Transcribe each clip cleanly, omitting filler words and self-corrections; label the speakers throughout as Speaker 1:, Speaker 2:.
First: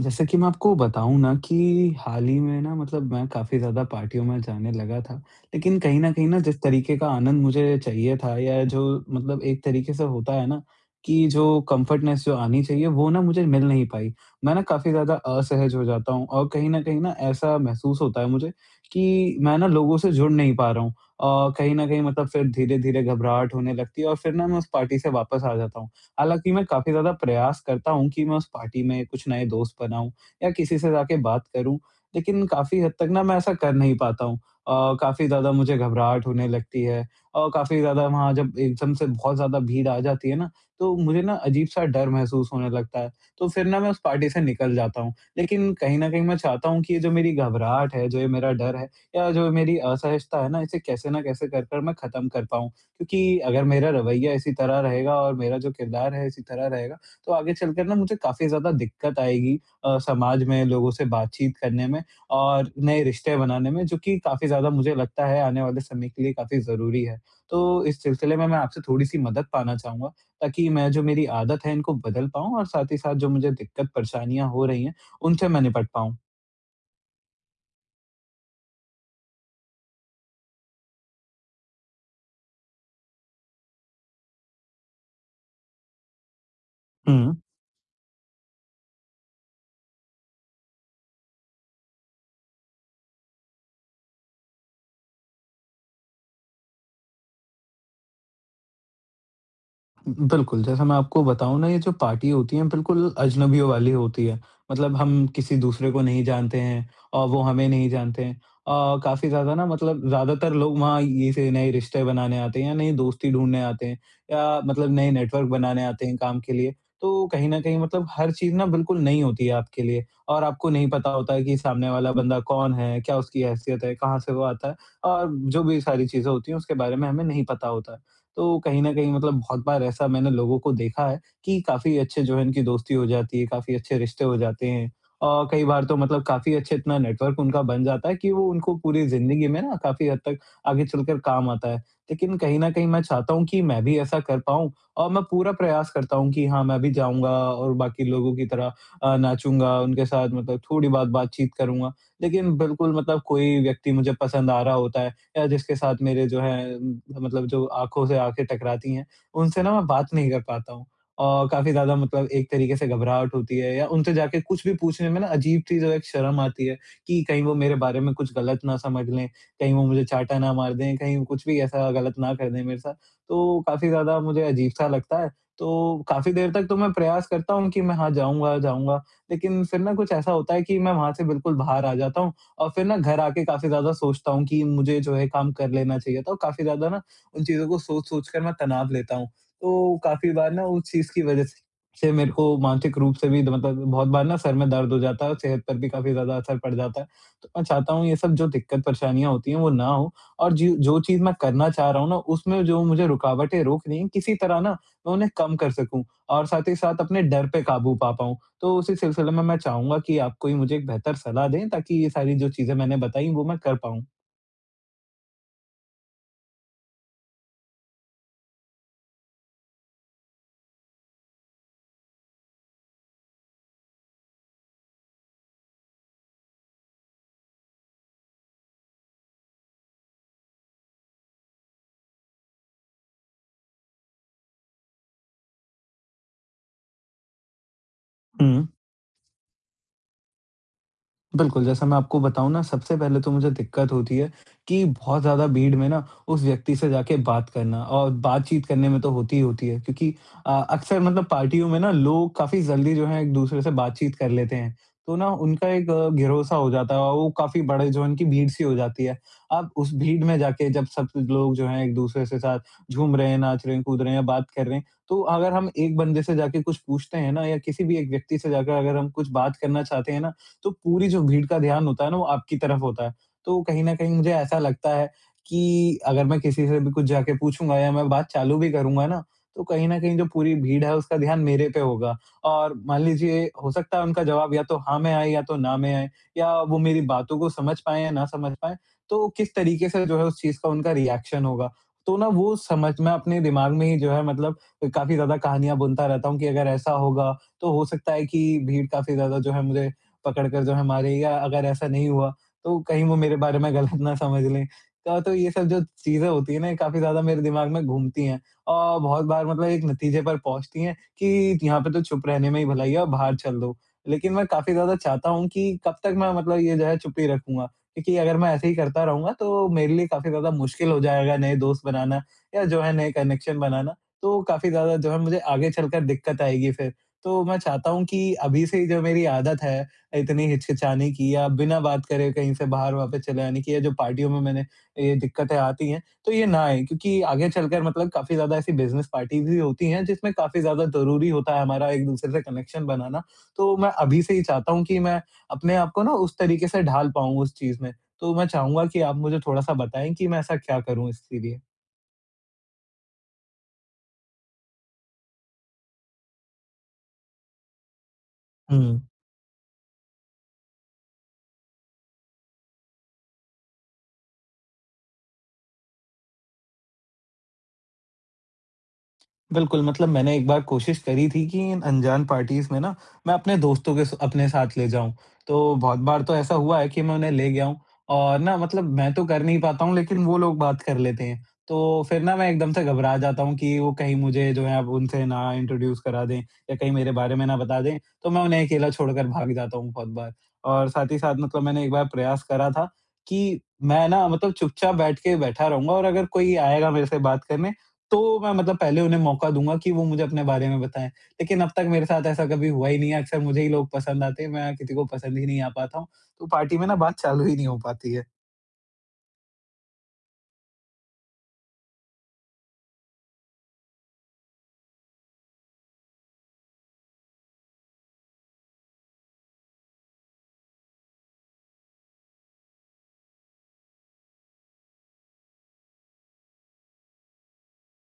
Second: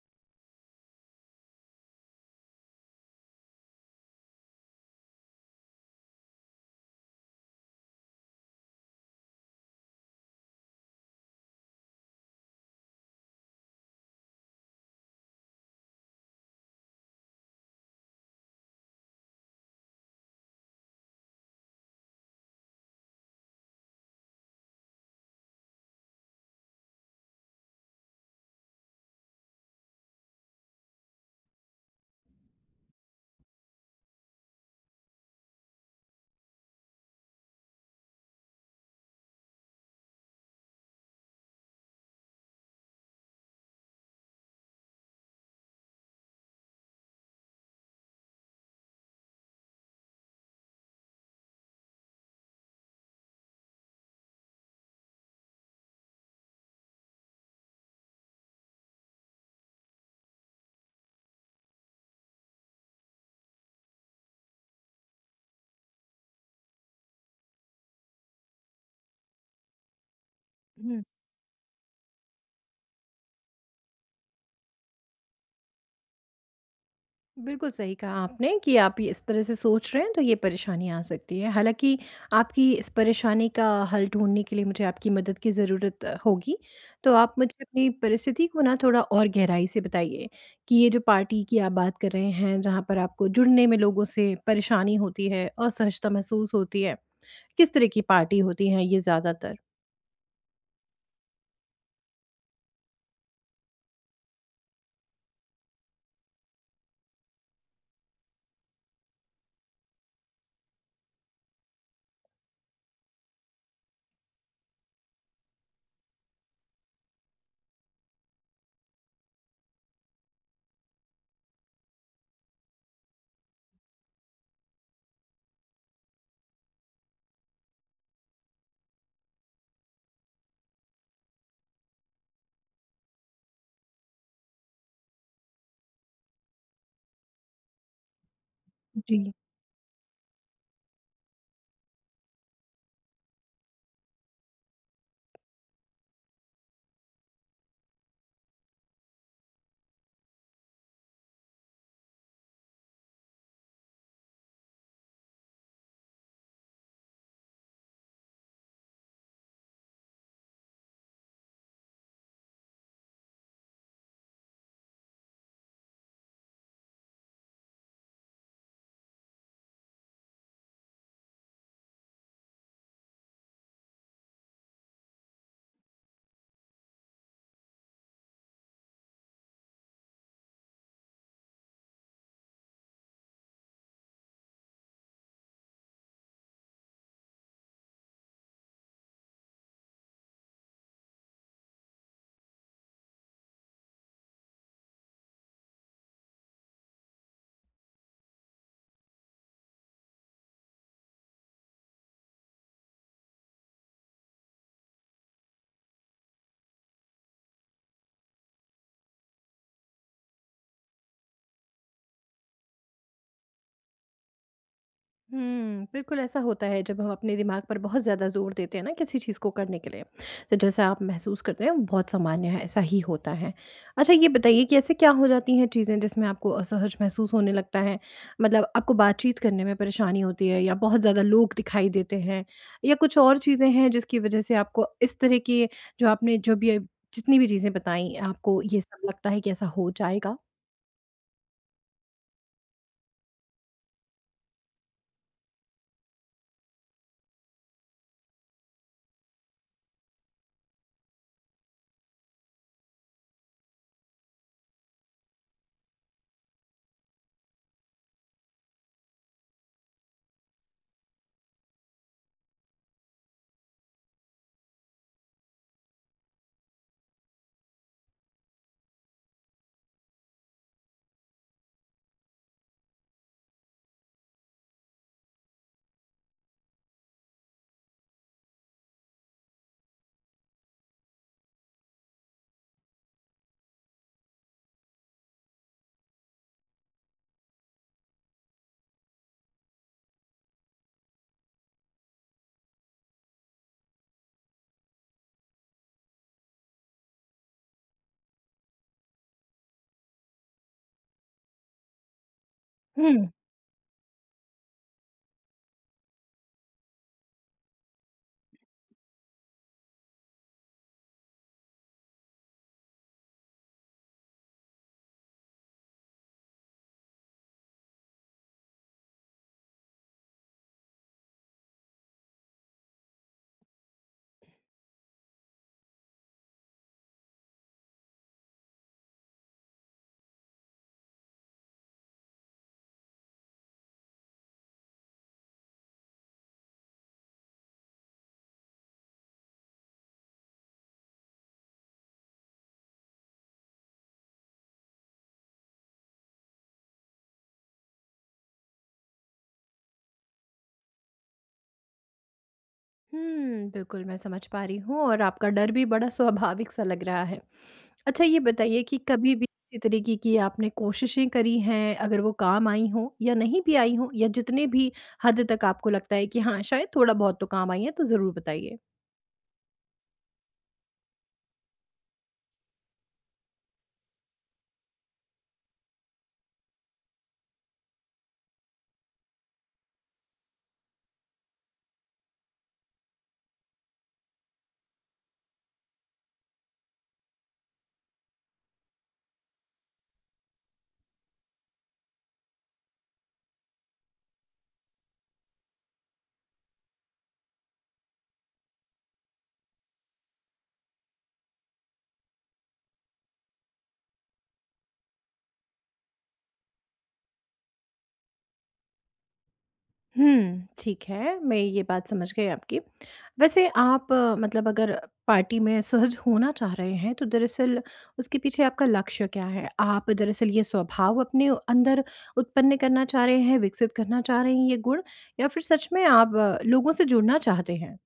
Speaker 1: जैसे कि मैं आपको बताऊँ ना कि हाल ही में ना मतलब मैं काफ़ी ज़्यादा पार्टियों में जाने लगा था। लेकिन कहीं न कहीं ना जिस तरीके का आनंद मुझे चाहिए था या जो मतलब एक तरीके से होता है ना कि जो कम्फ़र्टनेस जो आनी चाहिए वो ना मुझे मिल नहीं पाई। मैं ना काफ़ी ज़्यादा असहज हो जाता हूँ और कहीं न कहीं ना ऐसा महसूस होता है मुझे कि मैं ना लोगों से जुड़ नहीं पा रहा हूँ। कहीं न कहीं मतलब फिर धीरे-धीरे घबराहट होने लगती है और फिर ना मैं उस पार्टी से वापस आ जाता हूँ। हालाँकि मैं काफ़ी ज़्यादा प्रयास करता हूँ कि मैं उस पार्टी में कुछ नए दोस्त बनाऊँ या किसी से जाके बात करूँ, लेकिन काफ़ी हद तक ना मैं ऐसा कर नहीं पाता हूँ। काफ़ी ज़्यादा मुझे घबराहट होने लगती है और काफ़ी ज़्यादा वहाँ जब एकदम से बहुत ज़्यादा भीड़ आ जाती है ना, तो मुझे ना अजीब-सा डर महसूस होने लगता है, तो फिर ना मैं उस पार्टी से निकल जाता हूँ। लेकिन कहीं न कहीं मैं चाहता हूँ कि ये जो मेरी घबराहट है, जो ये मेरा डर है या जो मेरी असहजता है ना, इसे कैसे न कैसे कर कर मैं ख़त्म कर पाऊँ। क्योंकि अगर मेरा रवैया इसी तरह रहेगा और मेरा जो किरदार है इसी तरह रहेगा, तो आगे चलकर ना मुझे काफ़ी ज़्यादा दिक्कत आएगी समाज में, लोगों से बातचीत करने में और नए रिश्ते बनाने में, जो कि काफ़ी ज़्यादा मुझे लगता है आने वाले समय के लिए काफ़ी ज़रूरी है। तो इस सिलसिले में मैं आपसे थोड़ी-सी मदद पाना चाहूँगा, ताकि मैं
Speaker 2: हुँ,
Speaker 1: जो मेरी आदत है इनको बदल पाऊँ और साथ ही साथ जो मुझे दिक्कत परेशानियाँ हो रही हैं, उनसे मैं निपट पाऊँ।
Speaker 2: बिल्कुल सही कहा आपने कि आप ये इस तरह से सोच रहे हैं तो ये परेशानी आ सकती है। हालाँकि आपकी इस परेशानी का हल ढूँढने के लिए मुझे आपकी मदद की ज़रूरत होगी। तो आप
Speaker 1: हुँ।
Speaker 2: मुझे अपनी परिस्थिति को ना थोड़ा और गहराई से बताइए कि ये जो पार्टी की आप बात कर रहे हैं, जहाँ पर आपको जुड़ने में लोगों से परेशानी होती है, असहजता महसूस होती है, किस तरह की पार्टी होती है ये ज़्यादातर?
Speaker 1: बिल्कुल, जैसा मैं आपको बताऊँ ना, ये जो पार्टी होती है, बिल्कुल अजनबियों वाली होती है। मतलब हम किसी दूसरे को नहीं जानते हैं और वो हमें नहीं जानते हैं। अ, काफ़ी ज़्यादा ना मतलब ज़्यादातर लोग वहाँ इसे नए रिश्ते बनाने आते हैं या नई दोस्ती ढूँढने आते हैं या मतलब नए नेटवर्क बनाने आते हैं काम के लिए। तो कहीं न कहीं मतलब हर चीज़ ना बिल्कुल नई होती है आपके लिए और आपको नहीं पता होता है कि सामने वाला बंदा कौन है, क्या उसकी हैसियत है, कहाँ से वो आता है और जो भी सारी चीज़ें होती हैं, उसके बारे में हमें नहीं पता होता है। तो कहीं न कहीं मतलब बहुत बार ऐसा मैंने लोगों को देखा है कि काफ़ी अच्छे जो है इनकी दोस्ती हो जाती है, काफ़ी अच्छे रिश्ते हो जाते हैं। और कई बार तो मतलब काफ़ी अच्छे इतना नेटवर्क उनका बन जाता है कि वो उनको पूरी
Speaker 2: जी।
Speaker 1: ज़िंदगी में ना काफ़ी हद तक आगे चलकर काम आता है। लेकिन कहीं न कहीं मैं चाहता हूँ कि मैं भी ऐसा कर पाऊँ और मैं पूरा प्रयास करता हूँ कि हाँ, मैं भी जाऊँगा और बाकी लोगों की तरह नाचूँगा, उनके साथ मतलब थोड़ी बहुत बातचीत करूँगा। लेकिन बिल्कुल मतलब कोई व्यक्ति मुझे पसंद आ रहा होता है या जिसके साथ मेरे जो है मतलब जो आँखों से आँखें टकराती हैं, उनसे ना मैं बात नहीं कर पाता हूँ। और काफ़ी ज़्यादा मतलब एक तरीके से घबराहट होती है या उनसे जाके कुछ भी पूछने में ना अजीब-सी जो एक शर्म आती है कि कहीं वो मेरे बारे में कुछ गलत ना समझ लें, कहीं वो मुझे चाँटा ना मार दें, कहीं वो कुछ भी ऐसा गलत ना कर दें मेरे साथ। तो काफ़ी ज़्यादा मुझे अजीब-सा लगता है। तो काफ़ी देर तक तो मैं प्रयास करता हूँ कि मैं हाँ, जाऊँगा, जाऊँगा, लेकिन फिर ना कुछ ऐसा होता है कि मैं वहाँ से बिल्कुल बाहर आ जाता हूँ और फिर ना घर आके काफ़ी ज़्यादा सोचता हूँ कि मुझे जो है काम कर लेना चाहिए था और काफ़ी ज़्यादा ना उन चीज़ों को सोच-सोच कर मैं तनाव लेता हूँ। तो काफ़ी बार ना उस चीज़ की वज़ह से मेरे को मानसिक रूप से भी द मतलब बहुत बार ना सर में दर्द हो जाता है और सेहत पर भी काफ़ी ज़्यादा असर पड़ जाता है। तो मैं चाहता हूँ ये सब जो दिक्कत परेशानियाँ होती हैं वो ना हो और जी जो चीज़ मैं करना चाह रहा हूँ ना उसमें जो मुझे रुकावटें रोक रही हैं किसी तरह ना मैं उन्हें कम कर सकूँ और साथ ही साथ अपने डर पे काबू पा पाऊँ। तो उसी सिलसिले में मैं चाहूँगा कि आप कोई मुझे एक बेहतर सलाह दें ताकि ये सारी जो चीज़ें मैंने बताई वो मैं कर पाऊँ।
Speaker 2: बिल्कुल ऐसा होता है जब हम अपने दिमाग पर बहुत ज़्यादा ज़ोर देते हैं ना किसी चीज़ को करने के लिए, तो जैसा आप महसूस करते हैं वो बहुत सामान्य है, ऐसा ही होता है। अच्छा ये बताइए कि ऐसे क्या हो जाती हैं चीज़ें जिसमें आपको असहज महसूस होने लगता है? मतलब आपको बातचीत करने में परेशानी होती है, या बहुत ज़्यादा लोग दिखाई देते हैं, या कुछ और चीज़ें हैं जिसकी वजह से आपको इस तरह की, जो आपने जो भी जितनी भी चीज़ें बताई, आपको
Speaker 1: हुँ।
Speaker 2: ये सब लगता है कि ऐसा हो जाएगा?
Speaker 1: बिल्कुल, जैसा मैं आपको बताऊँ ना सबसे पहले तो मुझे दिक्कत होती है कि बहुत ज़्यादा भीड़ में ना उस व्यक्ति से जाके बात करना और बातचीत करने में तो होती ही होती है क्योंकि अक्सर मतलब पार्टियों में ना लोग काफ़ी जल्दी जो है एक-दूसरे से बातचीत कर लेते हैं। तो ना उनका एक घिरौसा हो जाता है और वो काफ़ी बड़े जो है उनकी भीड़ सी हो जाती है। अब उस भीड़ में जाके जब सब लोग जो हैं एक-दूसरे से साथ झूम रहे हैं, नाच रहे हैं, कूद रहे हैं, बात कर रहे हैं, तो अगर हम एक बंदे से जाके कुछ पूछते हैं ना या किसी भी एक व्यक्ति से जाकर अगर हम कुछ बात करना चाहते हैं ना तो पूरी जो भीड़ का ध्यान होता है ना वो आपकी तरफ होता है। तो कहीं न कहीं मुझे ऐसा लगता है कि अगर मैं किसी से भी कुछ जाके पूछूँगा या मैं बात चालू भी करूँगा ना, तो कहीं न कहीं जो पूरी भीड़ है उसका ध्यान मेरे पे होगा और मान लीजिए हो सकता है उनका जवाब या तो हाँ में आए या तो ना में आए या वो मेरी बातों को समझ पाएँ या ना समझ पाएँ, तो किस तरीके से जो है उस चीज़ का उनका रिएक्शन होगा। तो ना वो समझ मैं अपने दिमाग में ही जो है मतलब काफ़ी ज़्यादा कहानियाँ बुनता रहता हूँ कि अगर ऐसा होगा, तो हो सकता है कि भीड़ काफ़ी ज़्यादा जो है मुझे पकड़ कर जो है मारेगा, अगर ऐसा नहीं हुआ, तो कहीं वो
Speaker 2: हम्म।
Speaker 1: मेरे बारे में गलत ना समझ लें। तो ये सब जो चीज़ें होती हैं ना, ये काफ़ी ज़्यादा मेरे दिमाग में घूमती हैं और बहुत बार मतलब एक नतीजे पर पहुँचती हैं कि यहाँ पे तो चुप रहने में ही भलाई है और बाहर चल दो। लेकिन मैं काफ़ी ज़्यादा चाहता हूँ कि कब तक मैं मतलब ये जो है चुप ही रखूँगा, क्योंकि अगर मैं ऐसे ही करता रहूँगा, तो मेरे लिए काफ़ी ज़्यादा मुश्किल हो जाएगा नए दोस्त बनाना या जो है नए कनेक्शन बनाना। तो काफ़ी ज़्यादा जो है मुझे आगे चलकर दिक्कत आएगी फिर। तो मैं चाहता हूँ कि अभी से ही जो मेरी आदत है इतनी हिचकिचाने की या बिना बात करे कहीं से बाहर वापस चले आने की या जो पार्टियों में मैंने ये दिक्कतें आती हैं, तो ये ना आए क्योंकि आगे चलकर मतलब काफ़ी ज़्यादा ऐसी बिज़नेस पार्टीज़ भी होती हैं जिसमें काफ़ी ज़्यादा ज़रूरी होता है हमारा एक-दूसरे से कनेक्शन बनाना। तो मैं अभी से ही चाहता हूँ कि मैं अपने आप को ना उस तरीके से ढाल पाऊँ उस चीज़ में। तो मैं चाहूँगा कि आप मुझे थोड़ा-सा बताएँ कि मैं ऐसा क्या करूँ इसके लिए?
Speaker 2: बिल्कुल मैं समझ पा रही हूँ, और आपका डर भी बड़ा स्वाभाविक सा लग रहा है। अच्छा ये बताइए कि
Speaker 1: हुँ।
Speaker 2: कभी भी किसी तरीके की आपने कोशिशें करी हैं, अगर वो काम आई हों या नहीं भी आई हों, या जितने भी हद तक आपको लगता है कि हाँ, शायद थोड़ा-बहुत तो काम आई हैं, तो ज़रूर बताइए?
Speaker 1: बिल्कुल, मतलब मैंने एक बार कोशिश करी थी कि इन अनजान पार्टीज़ में ना, मैं अपने दोस्तों के स अपने साथ ले जाऊँ। तो बहुत बार तो ऐसा हुआ है कि मैं उन्हें ले गया हूँ और ना मतलब मैं तो कर नहीं पाता हूँ, लेकिन वो लोग बात कर लेते हैं। तो फिर ना मैं एकदम से घबरा जाता हूँ कि वो कहीं मुझे जो है अब उनसे ना इंट्रोड्यूस करा दें या कहीं मेरे बारे में ना बता दें, तो मैं उन्हें अकेला छोड़कर भाग जाता हूँ बहुत बार। और साथ ही साथ मतलब मैंने एक बार प्रयास करा था कि मैं ना मतलब चुपचाप बैठ के बैठा रहूँगा और अगर कोई आएगा मेरे से बात करने, तो मैं मतलब पहले उन्हें मौका दूँगा कि वो मुझे अपने बारे में बताएँ। लेकिन अब तक मेरे साथ ऐसा कभी हुआ ही नहीं है, अक्सर मुझे ही लोग पसंद आते हैं, मैं किसी को पसंद ही नहीं आ पाता हूँ। तो पार्टी में ना बात चालू ही नहीं हो पाती है।
Speaker 2: हुँ, ठीक है, मैं ये बात समझ गई आपकी। वैसे आप, मतलब अगर पार्टी में सहज होना चाह रहे हैं, तो दरअसल उसके पीछे आपका लक्ष्य क्या है? आप दरअसल ये स्वभाव अपने अंदर उत्पन्न करना चाह रहे हैं, विकसित करना चाह रहे हैं ये गुण, या फिर सच में आप लोगों से जुड़ना चाहते हैं?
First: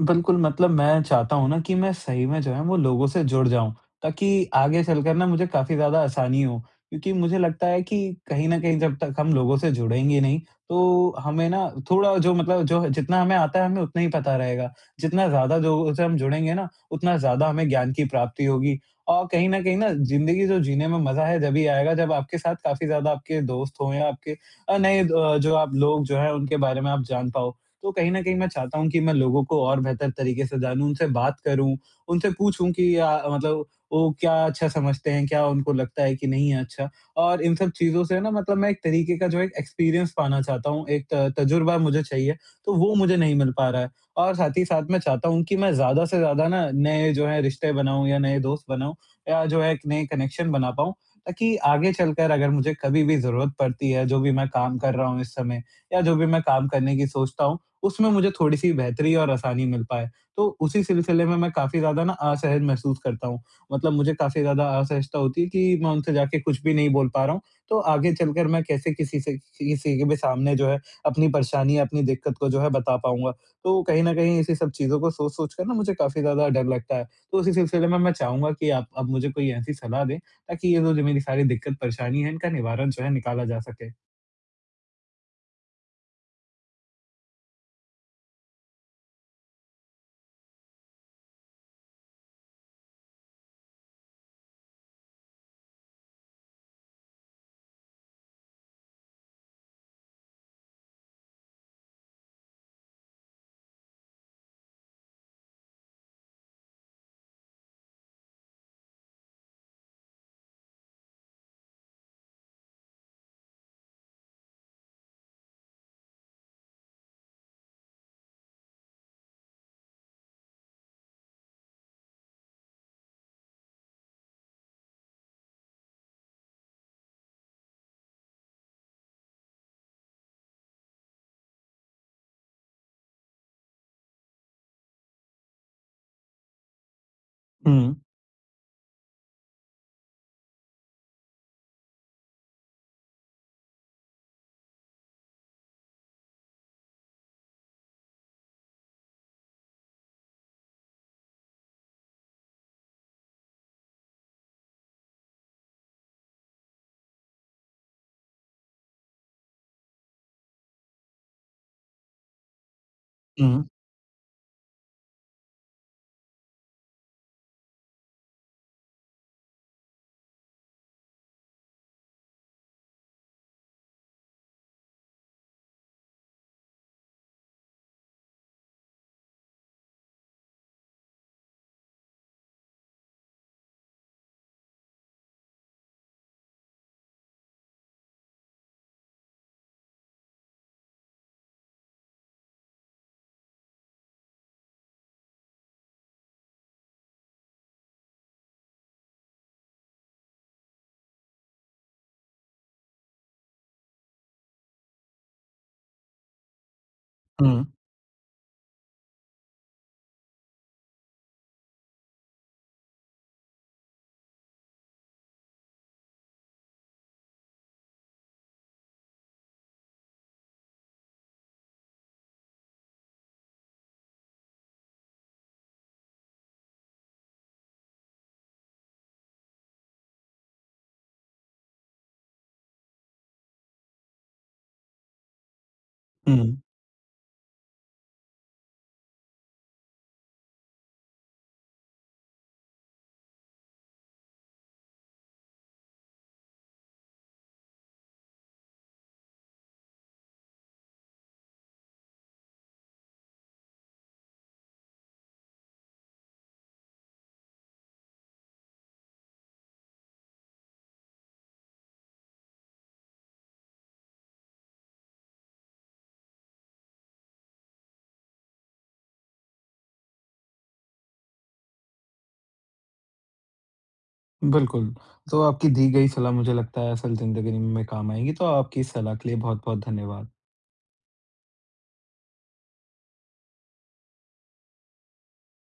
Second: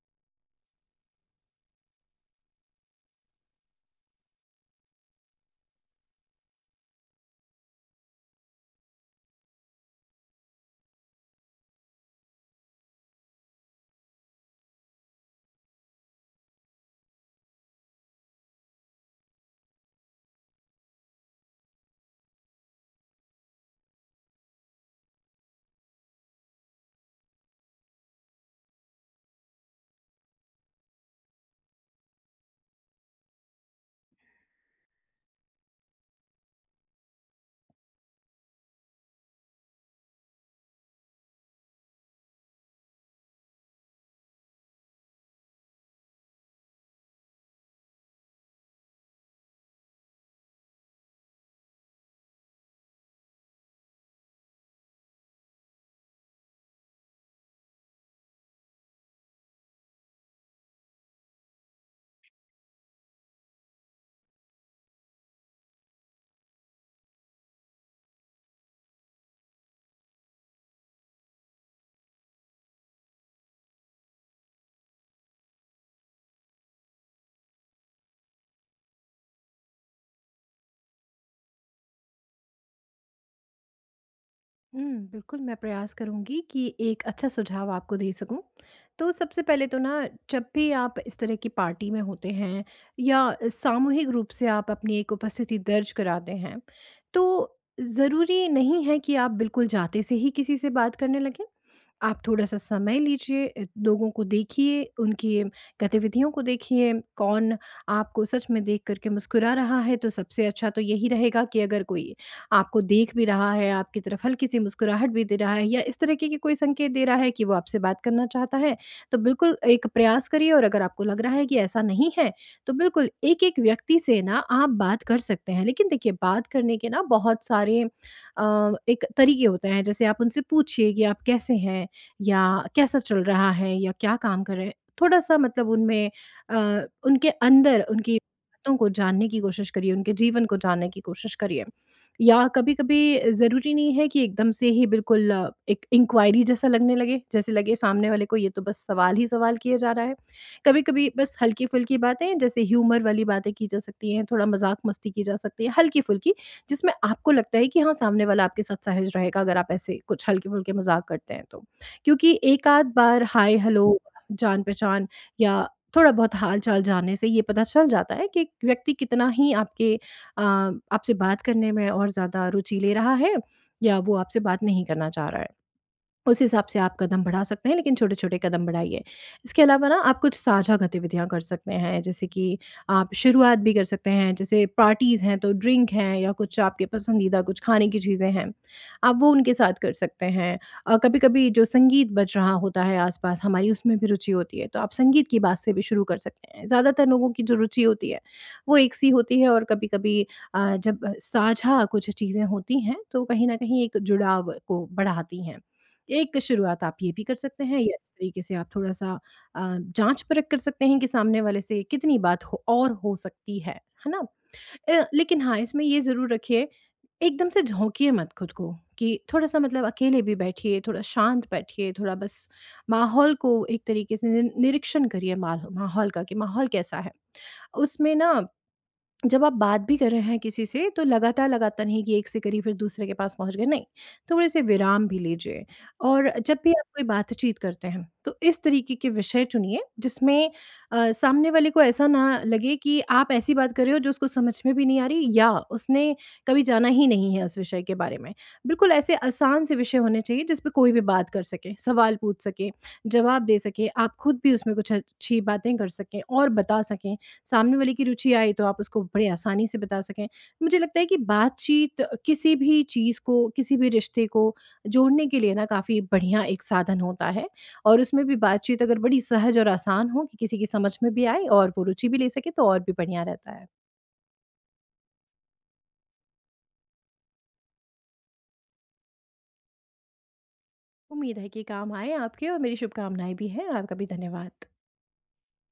Speaker 1: बिल्कुल, मतलब मैं चाहता हूँ ना कि मैं सही में जो है वो लोगों से जुड़ जाऊँ, ताकि आगे चलकर ना मुझे काफ़ी ज़्यादा आसानी हो। क्योंकि मुझे लगता है कि कहीं न कहीं जब तक हम लोगों से जुड़ेंगे नहीं, तो हमें ना थोड़ा जो मतलब जो जितना हमें आता है हमें उतना ही पता रहेगा। जितना ज़्यादा लोगों से हम जुड़ेंगे ना, उतना ज़्यादा हमें ज्ञान की प्राप्ति होगी। और कहीं न कहीं ना ज़िंदगी जो जीने में मज़ा है जभी आएगा जब आपके साथ काफ़ी ज़्यादा आपके दोस्त हों या आपके नए जो आप लोग जो हैं उनके बारे में आप जान पाओ। तो कहीं न कहीं मैं चाहता हूँ कि मैं लोगों को और बेहतर तरीके से जानूँ, उनसे बात करूँ, उनसे पूछूँ कि मतलब वो क्या अच्छा समझते हैं, क्या उनको लगता है कि नहीं है अच्छा? और इन सब चीज़ों से ना मतलब मैं एक तरीके का जो एक एक्सपीरियंस पाना चाहता हूँ, एक त तजुर्बा मुझे चाहिए, तो वो मुझे नहीं मिल पा रहा है। और साथ ही साथ मैं चाहता हूँ कि मैं ज़्यादा से ज़्यादा ना नए जो है रिश्ते बनाऊँ या नए दोस्त बनाऊँ या जो है एक नए कनेक्शन बना पाऊँ, ताकि आगे चलकर अगर मुझे कभी भी ज़रूरत पड़ती है, जो भी मैं काम कर रहा हूँ इस समय या जो भी मैं काम करने की सोचता हूँ उसमें मुझे थोड़ी-सी बेहतरी और आसानी मिल पाए। तो उसी सिलसिले में मैं काफ़ी ज़्यादा ना असहज महसूस करता हूँ। मतलब मुझे काफ़ी ज़्यादा असहजता होती है कि मैं उनसे जाके कुछ भी नहीं बोल पा रहा हूँ। तो आगे चलकर मैं कैसे किसी से किसी के भी सामने जो है अपनी परेशानी या अपनी दिक्कत को जो है बता पाऊँगा। तो कहीं न कहीं इसी सब चीज़ों को सोच-सोच कर ना मुझे काफ़ी ज़्यादा डर लगता है। तो उसी सिलसिले में मैं चाहूँगा कि आप अब मुझे कोई ऐसी सलाह दें ताकि ये जो जो मेरी सारी दिक्कत परेशानी है इनका निवारण जो है निकाला जा सके।
Speaker 2: बिल्कुल, मैं प्रयास करूँगी कि एक अच्छा सुझाव आपको दे सकूँ। तो सबसे पहले तो ना, जब भी आप इस तरह की पार्टी में होते हैं, या सामूहिक रूप से आप अपनी एक उपस्थिति दर्ज कराते हैं, तो ज़रूरी नहीं है कि आप बिल्कुल जाते से ही किसी से बात करने लगें। आप थोड़ा-सा समय लीजिए, लोगों को देखिए, उनकी गतिविधियों को देखिए, कौन आपको सच में देख कर के मुस्कुरा रहा है। तो सबसे अच्छा तो यही रहेगा कि अगर कोई आपको देख भी रहा है, आपकी तरफ हल्की-सी मुस्कुराहट भी दे रहा है, या इस तरीके के कोई संकेत दे रहा है कि वो आपसे बात करना चाहता है, तो बिल्कुल एक प्रयास करिए। और अगर आपको लग रहा है कि ऐसा नहीं है, तो बिल्कुल एक-एक व्यक्ति से ना आप बात कर सकते हैं। लेकिन देखिए, बात करने के ना बहुत सारे एक तरीके होते हैं। जैसे आप उनसे पूछिए कि आप कैसे हैं? या कैसा चल रहा है? या क्या काम कर रहे हैं? थोड़ा-सा मतलब उनमें, उनके अंदर
Speaker 1: हुँ।
Speaker 2: उनकी बातों को जानने की कोशिश करिए, उनके जीवन को जानने की कोशिश करिए। या कभी-कभी ज़रूरी नहीं है कि एकदम से ही बिल्कुल एक इंक्वायरी जैसा लगने लगे, जैसे लगे सामने वाले को ये तो बस सवाल ही सवाल किया जा रहा है। कभी-कभी बस हल्की-फुल्की बातें, जैसे ह्यूमर वाली बातें की जा सकती हैं, थोड़ा मज़ाक-मस्ती की जा सकती है, हल्की-फुल्की, जिसमें आपको लगता है कि हाँ, सामने वाला आपके साथ सहज रहेगा अगर आप ऐसे कुछ हल्के-फुल्के मज़ाक करते हैं तो। क्योंकि एक-आध बार हाय
Speaker 1: हुँ,
Speaker 2: हेलो, जान-पहचान, या थोड़ा बहुत हाल-चाल जानने से ये पता चल जाता है कि एक व्यक्ति कितना ही आपके, अ, आपसे बात करने में और ज़्यादा रुचि ले रहा है, या वो आपसे बात नहीं करना चाह रहा है। उस हिसाब से आप कदम बढ़ा सकते हैं, लेकिन छोटे-छोटे कदम बढ़ाइए। इसके अलावा ना आप कुछ साझा गतिविधियाँ कर सकते हैं, जैसे कि आप शुरुआत भी कर सकते हैं। जैसे पार्टीज़ हैं, तो ड्रिंक हैं, या कुछ आपके पसंदीदा कुछ खाने की चीज़ें हैं, आप वो उनके साथ कर सकते हैं। कभी-कभी जो संगीत बज रहा होता है आस-पास, हमारी उसमें भी रुचि होती है, तो आप संगीत की बात से भी शुरू कर सकते हैं। ज़्यादातर लोगों की जो रुचि होती है वो एक सी होती है, और कभी-कभी जब साझा कुछ चीज़ें होती हैं, तो कहीं न कहीं एक जुड़ाव को बढ़ाती हैं। एक शुरुआत आप ये भी कर सकते
Speaker 1: हुँ,
Speaker 2: हैं, या इस तरीके से आप थोड़ा-सा जाँच-परख कर सकते हैं कि सामने वाले से कितनी बात हो और हो सकती है ना? लेकिन हाँ, इसमें ये ज़रूर रखिए, एकदम से झोंकिए मत खुद को कि थोड़ा-सा मतलब अकेले भी बैठिए, थोड़ा शांत बैठिए, थोड़ा बस माहौल को एक तरीके से निरीक्षण करिए, माल माहौल का कि माहौल कैसा है। उसमें ना जब आप बात भी कर रहे हैं किसी से, तो लगातार लगातार नहीं कि एक से करी फिर दूसरे के पास पहुंच गए, नहीं, थोड़े से विराम भी लीजिए। और
Speaker 1: हुँ।
Speaker 2: जब भी आप कोई बातचीत करते हैं, तो इस तरीके के विषय चुनिए जिसमें सामने वाले को ऐसा ना लगे कि आप ऐसी बात कर रहे हो जो उसको समझ में भी नहीं आ रही, या उसने कभी जाना ही नहीं है उस विषय के बारे में। बिल्कुल ऐसे आसान से विषय होने चाहिए जिस पे कोई भी बात कर सके, सवाल पूछ सके, जवाब दे सके, आप खुद भी उसमें कुछ अच्छी बातें कर सकें और बता सकें। सामने वाले की रुचि आए तो आप उसको बड़ी आसानी से बता सकें। मुझे लगता है कि बातचीत किसी भी चीज़ को, किसी भी रिश्ते को जोड़ने के लिए ना काफ़ी बढ़िया एक साधन होता है, और उसमें भी बातचीत अगर बड़ी सहज और आसान हो कि किसी की समझ में भी आए और वो रुचि भी ले सके, तो और भी बढ़िया रहता है।
Speaker 1: बिल्कुल, तो आपकी दी गई सलाह मुझे लगता है असल ज़िंदगी में काम आएगी, तो आपकी इस सलाह के लिए बहुत-बहुत धन्यवाद।
Speaker 2: उम्मीद है कि काम आए आपके, और मेरी शुभकामनाएँ भी हैं। आपका भी धन्यवाद।